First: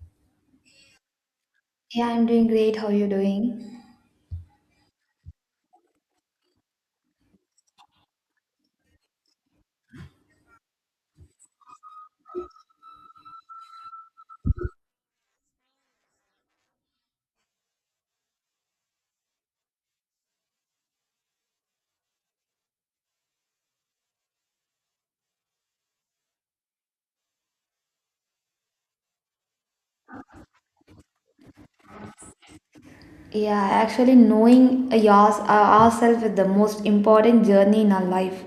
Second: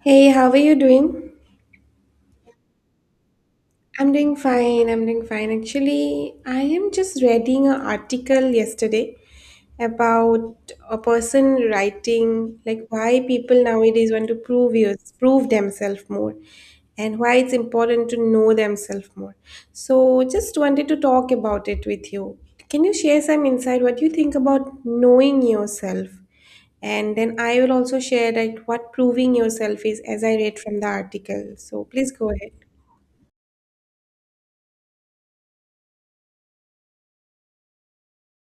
Hey, how are you doing? Yeah, I'm doing great. How are you doing? I'm doing fine. I'm doing fine. Actually, I am just reading an article yesterday about a person writing, like, why people nowadays want to prove themselves more, and why it's important to know themselves more. So just wanted to talk about it with you. Can you share some insight what you think about knowing yourself, and then I will also share like what proving yourself is as I read from the article. So please go ahead. Yeah, actually, knowing ourselves is the most important journey in our life.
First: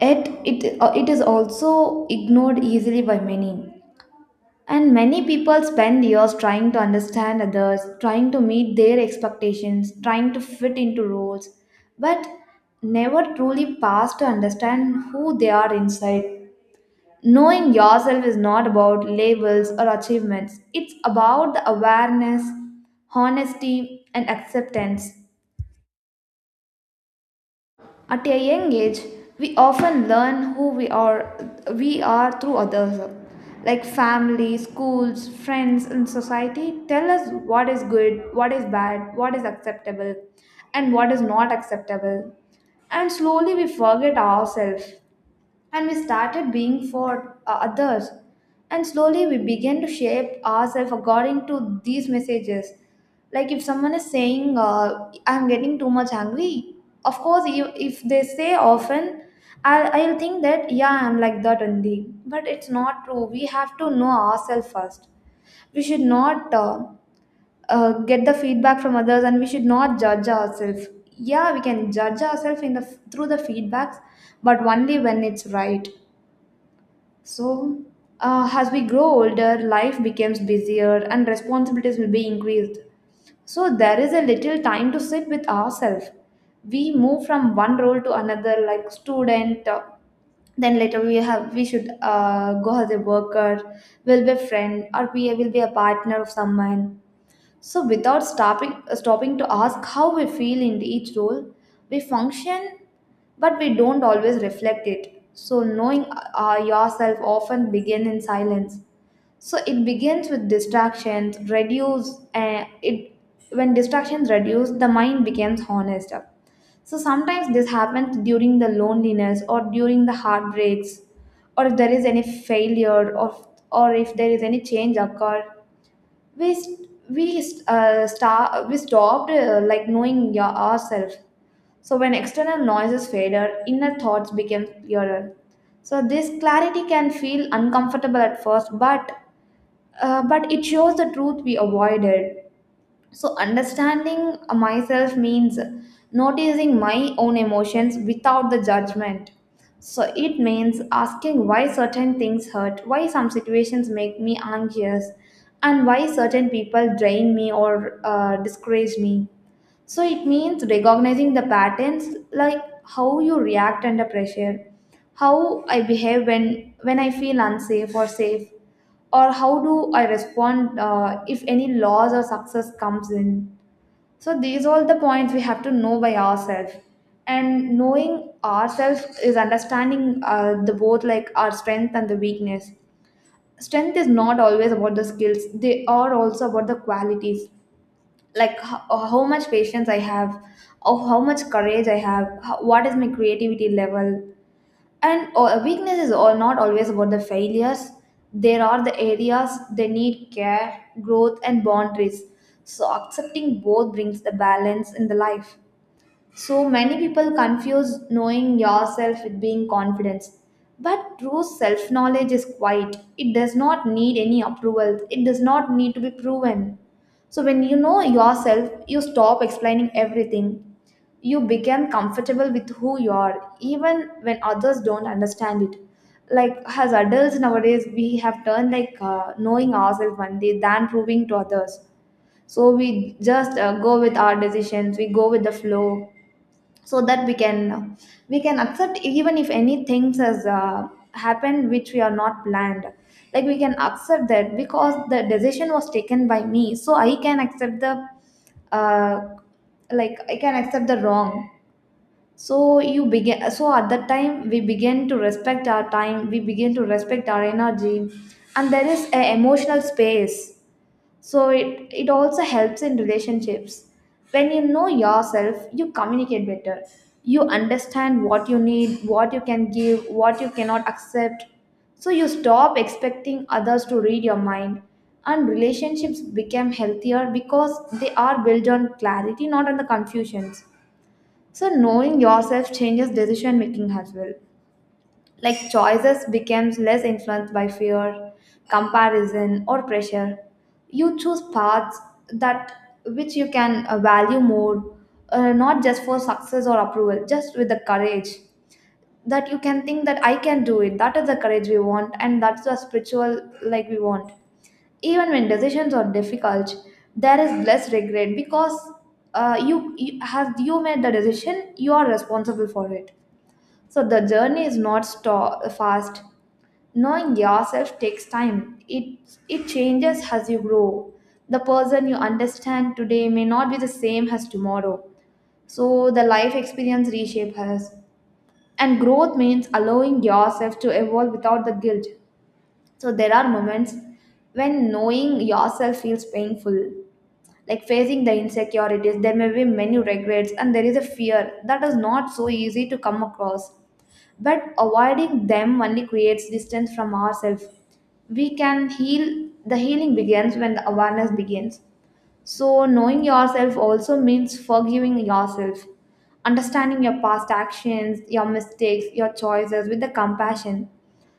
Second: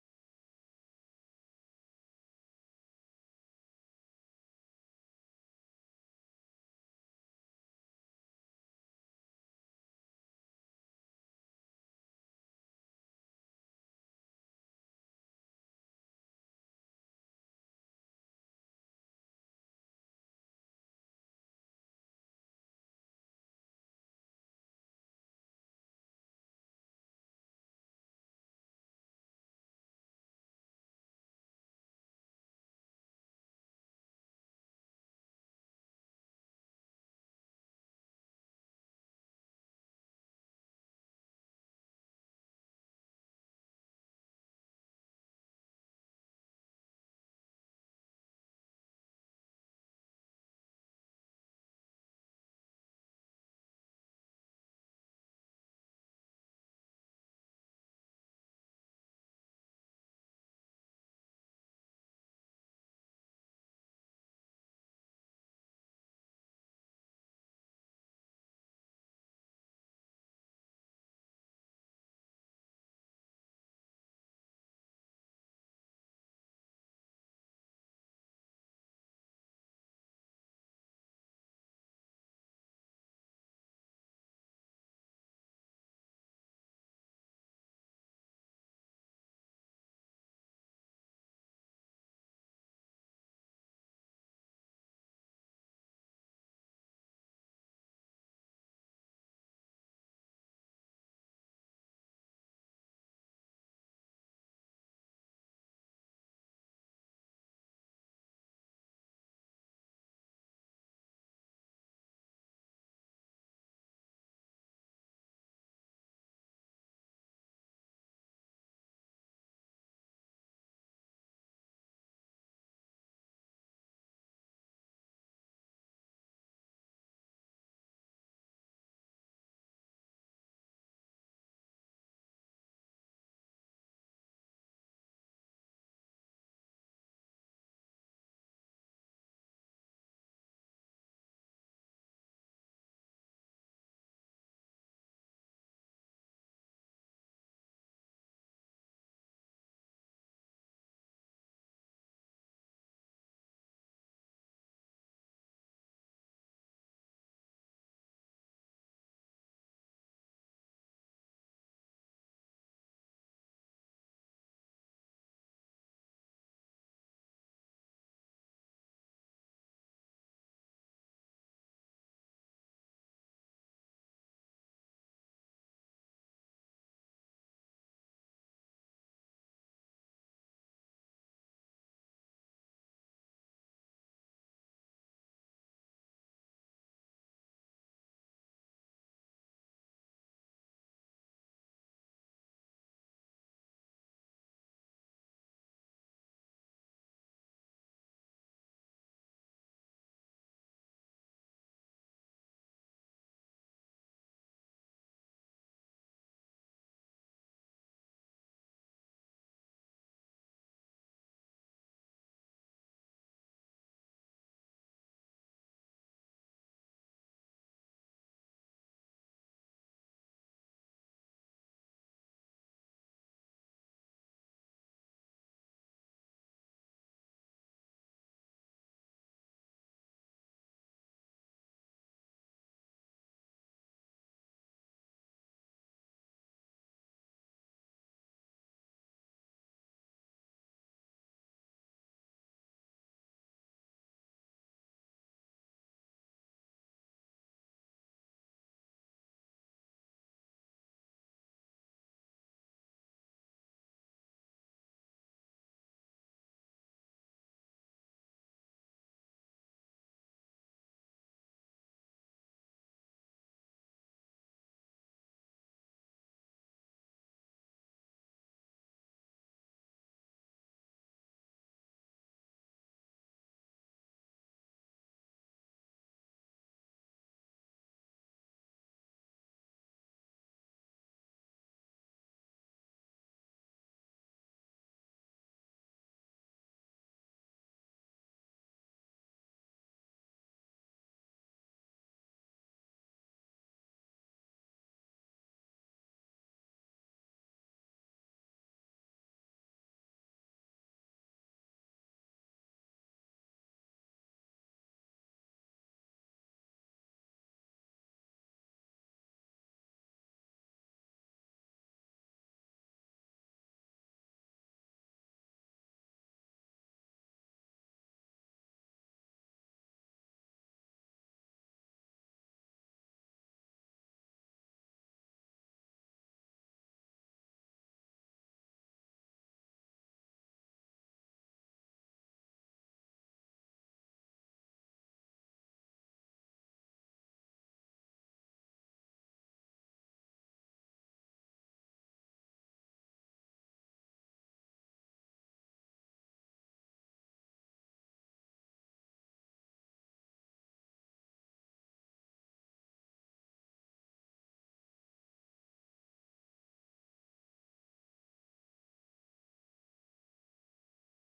Yet, it is also ignored easily by many. And many people spend years trying to understand others, trying to meet their expectations, trying to fit into roles, but never truly pass to understand who they are inside. Knowing yourself is not about labels or achievements, it's about the awareness, honesty, and acceptance. At a young age, we often learn who we are through others. Like family, schools, friends, and society tell us what is good, what is bad, what is acceptable, and what is not acceptable. And slowly we forget ourselves. And we started being for others. And slowly we began to shape ourselves according to these messages. Like if someone is saying, I'm getting too much hungry, of course, if they say often, I'll think that, yeah, I'm like that only. But it's not true. We have to know ourselves first. We should not get the feedback from others and we should not judge ourselves. Yeah, we can judge ourselves in the, through the feedbacks, but only when it's right. So, as we grow older, life becomes busier and responsibilities will be increased. So, there is a little time to sit with ourselves. We move from one role to another, like student. Then later we should go as a worker, will be a friend, or we will be a partner of someone. So, without stopping to ask how we feel in each role, we function, but we don't always reflect it. So, knowing yourself often begins in silence. So, it begins with distractions, reduce, and it when distractions reduce, the mind becomes honest. So, sometimes this happens during the loneliness or during the heartbreaks, or if there is any failure, or if there is any change occur we st- we star- we stopped like knowing your ourselves. So when external noises faded, inner thoughts became clearer. So this clarity can feel uncomfortable at first, but it shows the truth we avoided. So, understanding myself means noticing my own emotions without the judgment. So, it means asking why certain things hurt, why some situations make me anxious, and why certain people drain me or discourage me. So it means recognizing the patterns, like how you react under pressure, how I behave when I feel unsafe or safe, or how do I respond if any loss or success comes in. So these all the points we have to know by ourselves. And knowing ourselves is understanding the both, like our strength and the weakness. Strength is not always about the skills; they are also about the qualities, like how much patience I have, or how much courage I have, how, what is my creativity level. And weaknesses are not always about the failures. There are the areas they need care, growth, and boundaries. So accepting both brings the balance in the life. So many people confuse knowing yourself with being confidence. But true self knowledge is quiet. It does not need any approval, it does not need to be proven. So when you know yourself, you stop explaining everything. You become comfortable with who you are, even when others don't understand it. Like as adults nowadays, we have turned like knowing ourselves one day than proving to others. So we just go with our decisions, we go with the flow, so that we can accept even if any things has happened which we are not planned. Like we can accept that, because the decision was taken by me, so I can accept the uh, I can accept the wrong. So you begin so at that time we begin to respect our time, we begin to respect our energy, and there is a emotional space. So it also helps in relationships. When you know yourself, you communicate better. You understand what you need, what you can give, what you cannot accept. So you stop expecting others to read your mind, and relationships become healthier because they are built on clarity, not on the confusions. So knowing yourself changes decision making as well. Like choices becomes less influenced by fear, comparison, or pressure. You choose paths that which you can value more, not just for success or approval, just with the courage, that you can think that I can do it. That is the courage we want, and that's the spiritual like we want. Even when decisions are difficult, there is less regret, because you made the decision, you are responsible for it. So the journey is not fast. Knowing yourself takes time. It changes as you grow. The person you understand today may not be the same as tomorrow. So the life experience reshapes us. And growth means allowing yourself to evolve without the guilt. So there are moments when knowing yourself feels painful, like facing the insecurities. There may be many regrets, and there is a fear that is not so easy to come across. But avoiding them only creates distance from ourselves. We can heal. The healing begins when the awareness begins. So, knowing yourself also means forgiving yourself, understanding your past actions, your mistakes, your choices with the compassion,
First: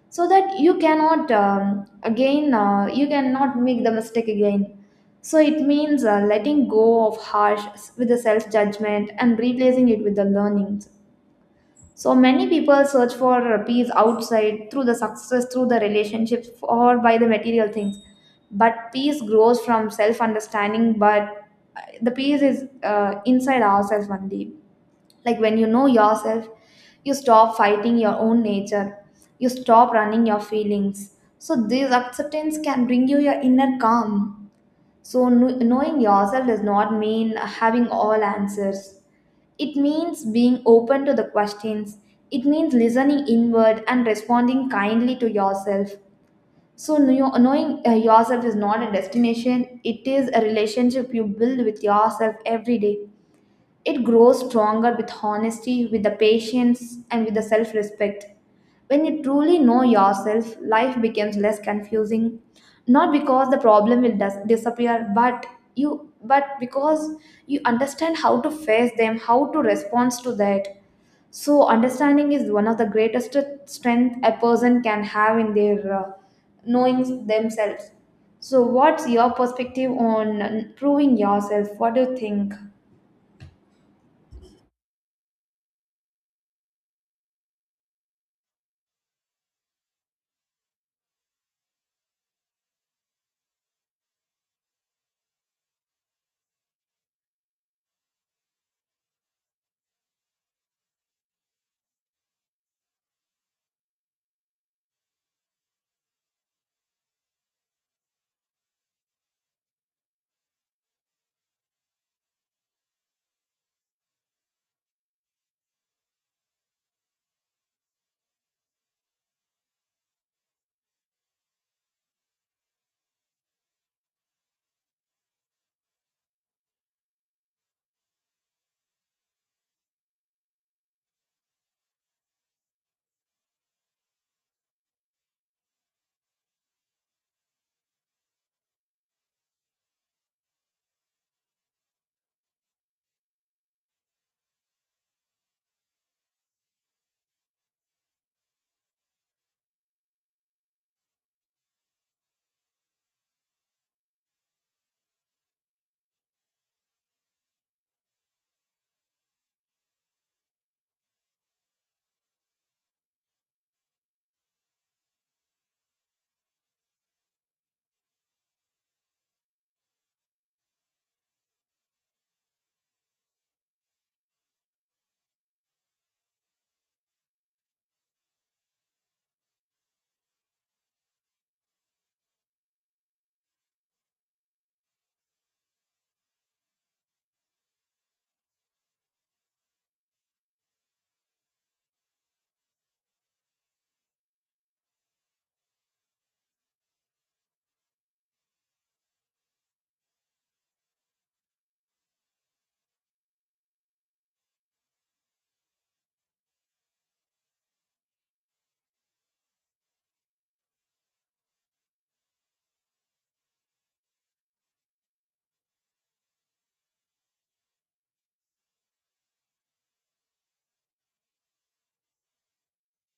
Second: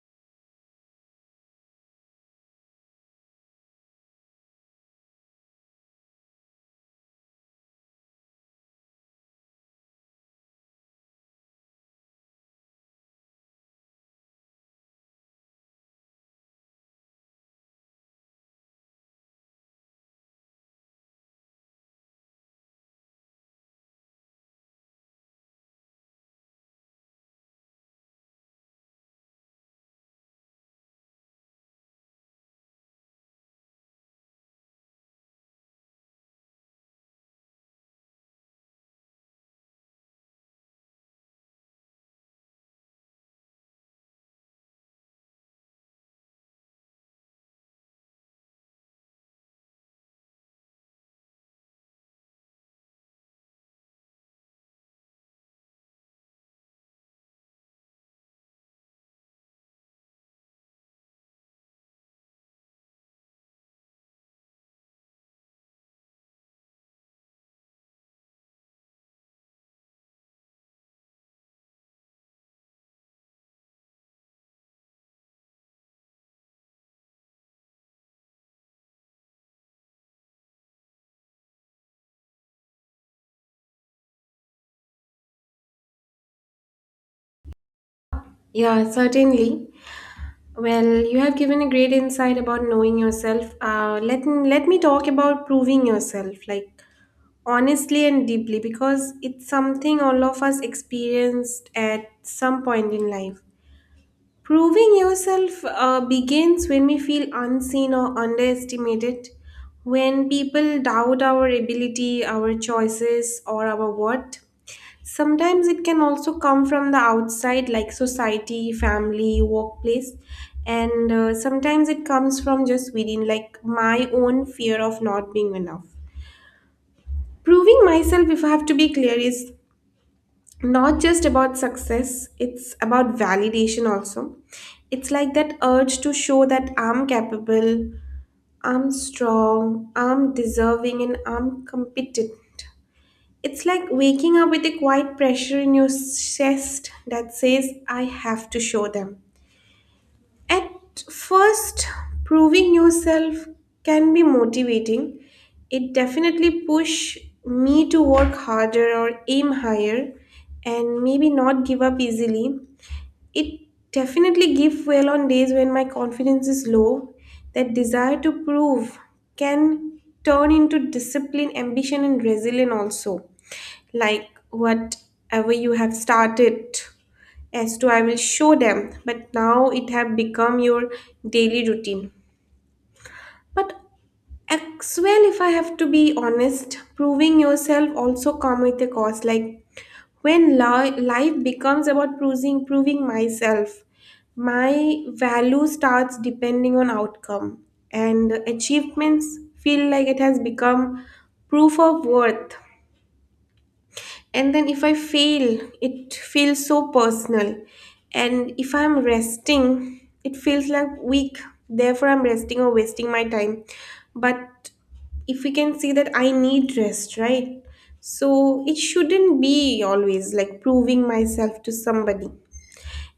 so that you cannot again you cannot make the mistake again. So it means letting go of harsh with the self judgment and replacing it with the learning. So many people search for peace outside, through the success, through the relationships, or by the material things. But peace grows from self understanding, but the peace is inside ourselves only. Like when you know yourself, you stop fighting your own nature, you stop running your feelings. So, this acceptance can bring you your inner calm. So, knowing yourself does not mean having all answers. It means being open to the questions. It means listening inward and responding kindly to yourself. So, knowing yourself is not a destination, it is a relationship you build with yourself every day. It grows stronger with honesty, with the patience, and with the self respect. When you truly know yourself, life becomes less confusing. Not because the problem will disappear, but you but because you understand how to face them, how to respond to that. So understanding is one of the greatest strength a person can have in their knowing themselves. So what's your perspective on proving yourself? What do you think? Yeah, certainly. Well, you have given a great insight about knowing yourself. Let me talk about proving yourself, like, honestly and deeply, because it's something all of us experienced at some point in life. Proving yourself begins when we feel unseen or underestimated, when people doubt our ability, our choices, or our worth. Sometimes it can also come from the outside, like society, family, workplace, and sometimes it comes from just within, like my own fear of not being enough. Proving myself, if I have to be clear, is not just about success, it's about validation also. It's like that urge to show that I'm capable, I'm strong, I'm deserving, and I'm competent. It's like waking up with a quiet pressure in your chest that says, I have to show them. At first, proving yourself can be motivating. It definitely push me to work harder or aim higher, and maybe not give up easily. It definitely give well on days when my confidence is low. That desire to prove can turn into discipline, ambition, and resilience also, like whatever you have started as to, I will show them, but now it have become your daily routine. But as well, if I have to be honest, proving yourself also come with a cost. Like when life becomes about proving myself, my value starts depending on outcome, and achievements feel like it has become proof of worth. And then if I fail, it feels so personal. And if I'm resting, it feels like weak, therefore I'm resting or wasting my time. But if we can see that I need rest, right? So it shouldn't be always like proving myself to somebody.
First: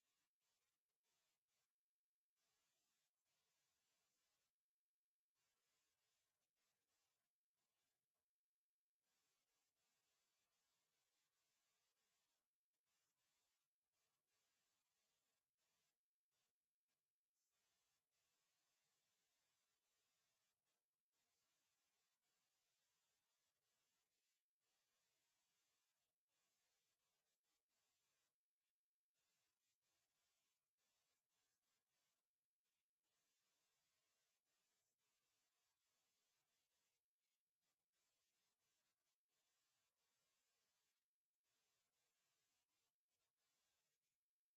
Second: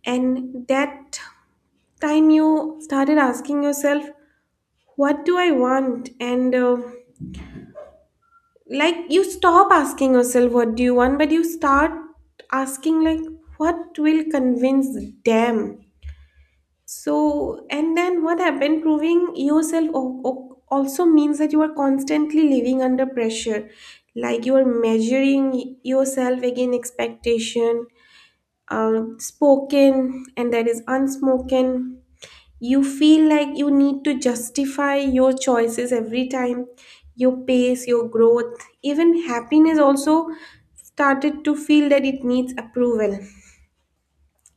And that time you started asking yourself, what do I want? And like, you stop asking yourself what do you want, but you start asking, like, what will convince them. So and then what happened, proving yourself also means that you are constantly living under pressure, like you are measuring yourself against expectation, spoken and that is unspoken. You feel like you need to justify your choices every time, your pace, your growth, even happiness also started to feel that it needs approval.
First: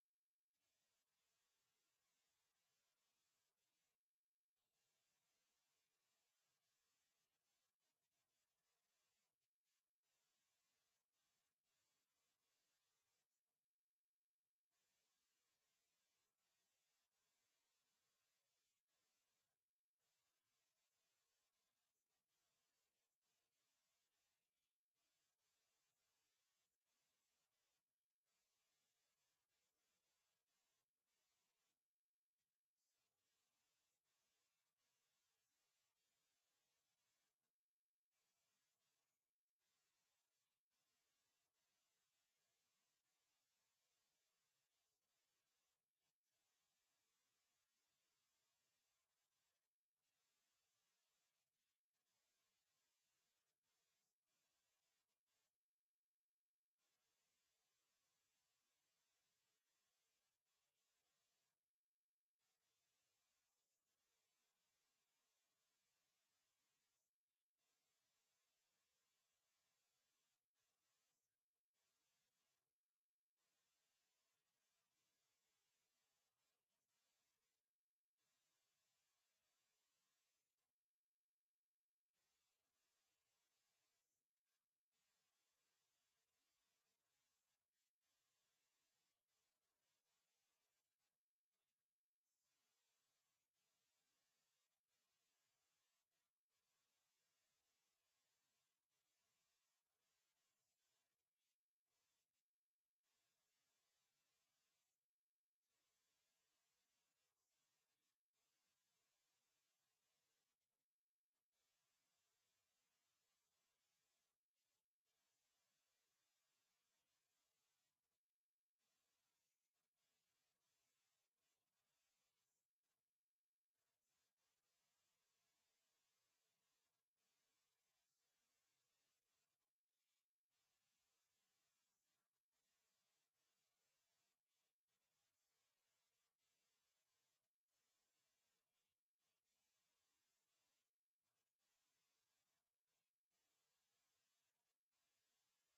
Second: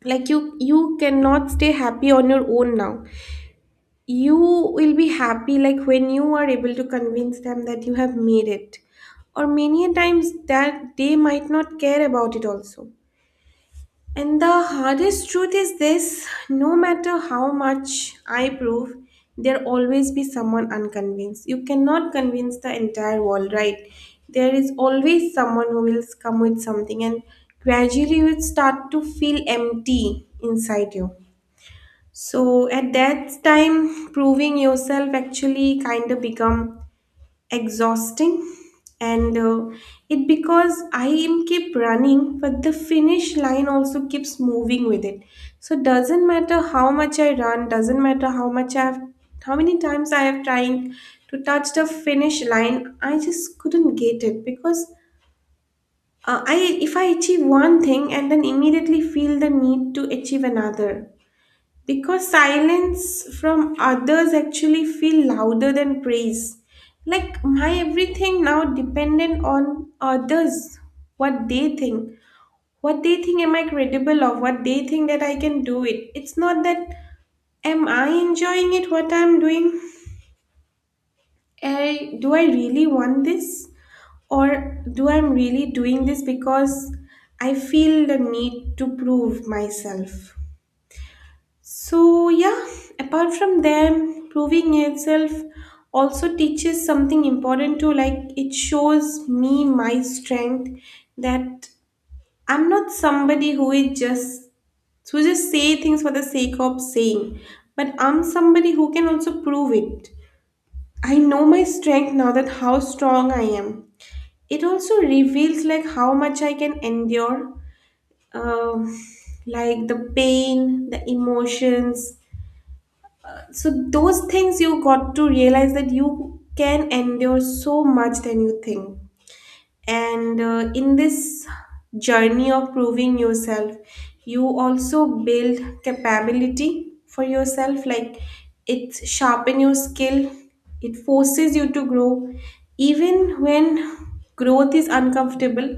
Like you cannot stay happy on your own now. You will be happy like when you are able to convince them that you have made it. Or many a times that they might not care about it also. And the hardest truth is this: no matter how much I prove, there always be someone unconvinced. You cannot convince the entire world, right? There is always someone who will come with something, and gradually you will start to feel empty inside you. So at that time, proving yourself actually kind of become exhausting. And uh, it because I am keep running, but the finish line also keeps moving with it. So doesn't matter how much I run, doesn't matter how much I have, how many times I have tried to touch the finish line, I just couldn't get it. Because I if I achieve one thing and then immediately feel the need to achieve another, because silence from others actually feel louder than praise. Like my everything now dependent on others, what they think, what they think am I credible of, what they think that I can do it. It's not that, am I enjoying it what I'm doing? Do I really want this, or do I'm really doing this because I feel the need to prove myself? So yeah, apart from them, proving itself also teaches something important too. Like, it shows me my strength, that I'm not somebody who is just, who just say things for the sake of saying, but I'm somebody who can also prove it. I know my strength now, that how strong I am. It also reveals like how much I can endure, um, like the pain, the emotions. So those things you got to realize that you can endure so much than you think. And in this journey of proving yourself, you also build capability for yourself. Like, it sharpen your skill, it forces you to grow even when growth is uncomfortable.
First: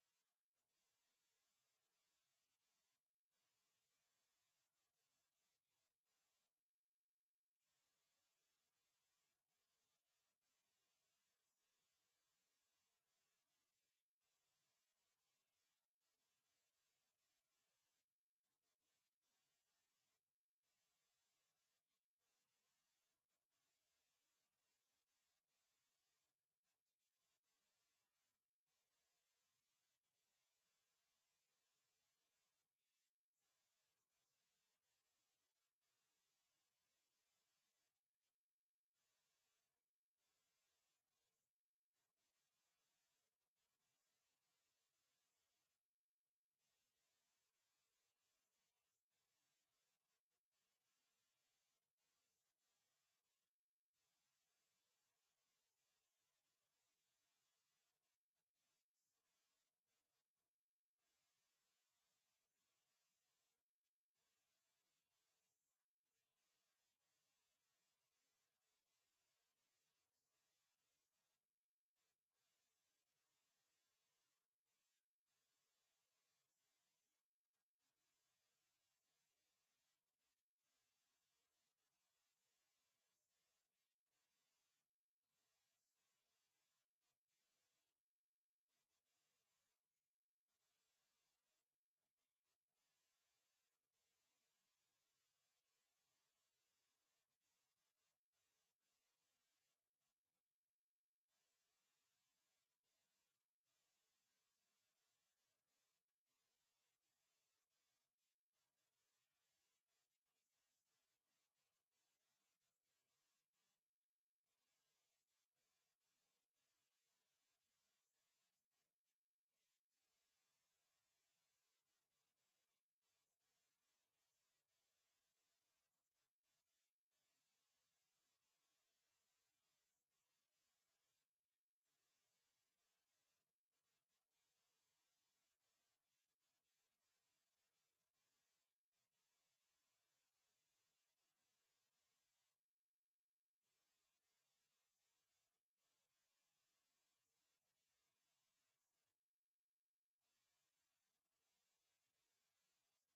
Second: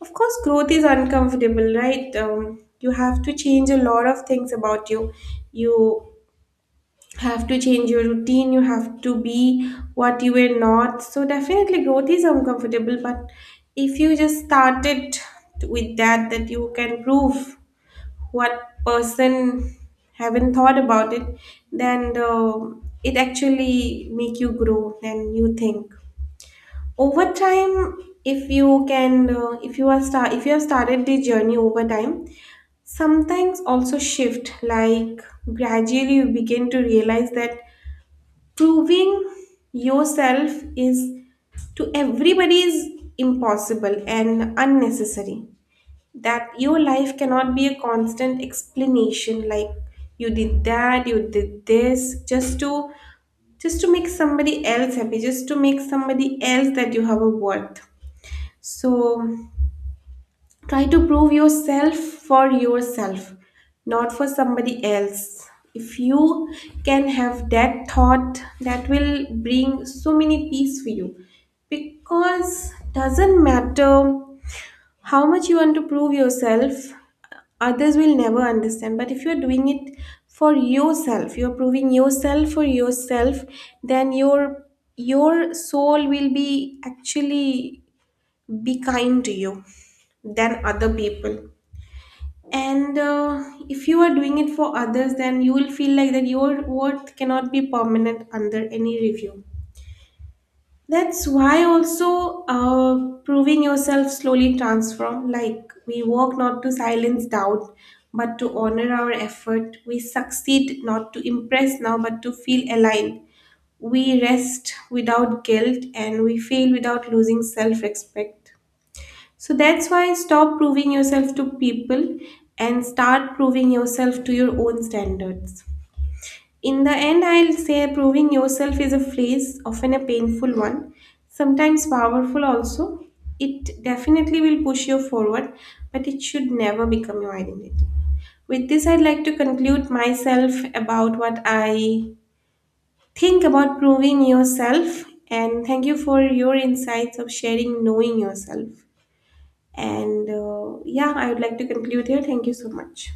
Of course growth is uncomfortable, right? You have to change a lot of things about you, you have to change your routine, you have to be what you were not. So definitely growth is uncomfortable. But if you just started with that, that you can prove what person haven't thought about it, then it actually make you grow. And you think, over time, if you can if you have started the journey, over time sometimes also shift. Like, gradually you begin to realize that proving yourself is, to everybody, is impossible and unnecessary, that your life cannot be a constant explanation. Like, you did that, you did this, just to, just to make somebody else happy, just to make somebody else that you have a worth. So try to prove yourself for yourself, not for somebody else. If you can have that thought, that will bring so many peace for you. Because doesn't matter how much you want to prove yourself, others will never understand. But if you're doing it for yourself, you're proving yourself for yourself, then your soul will be actually be kind to you than other people. And if you are doing it for others, then you will feel like that your worth cannot be permanent under any review. That's why also, proving yourself slowly transform, like we work not to silence doubt, but to honor our effort. We succeed not to impress now, but to feel aligned. We rest without guilt and we fail without losing self-respect. So that's why stop proving yourself to people, and start proving yourself to your own standards. In the end, I'll say proving yourself is a phrase, often a painful one, sometimes powerful also. It definitely will push you forward, but it should never become your identity. With this, I'd like to conclude myself about what I think about proving yourself. And thank you for your insights of sharing knowing yourself. And yeah, I would like to conclude here. Thank you so much.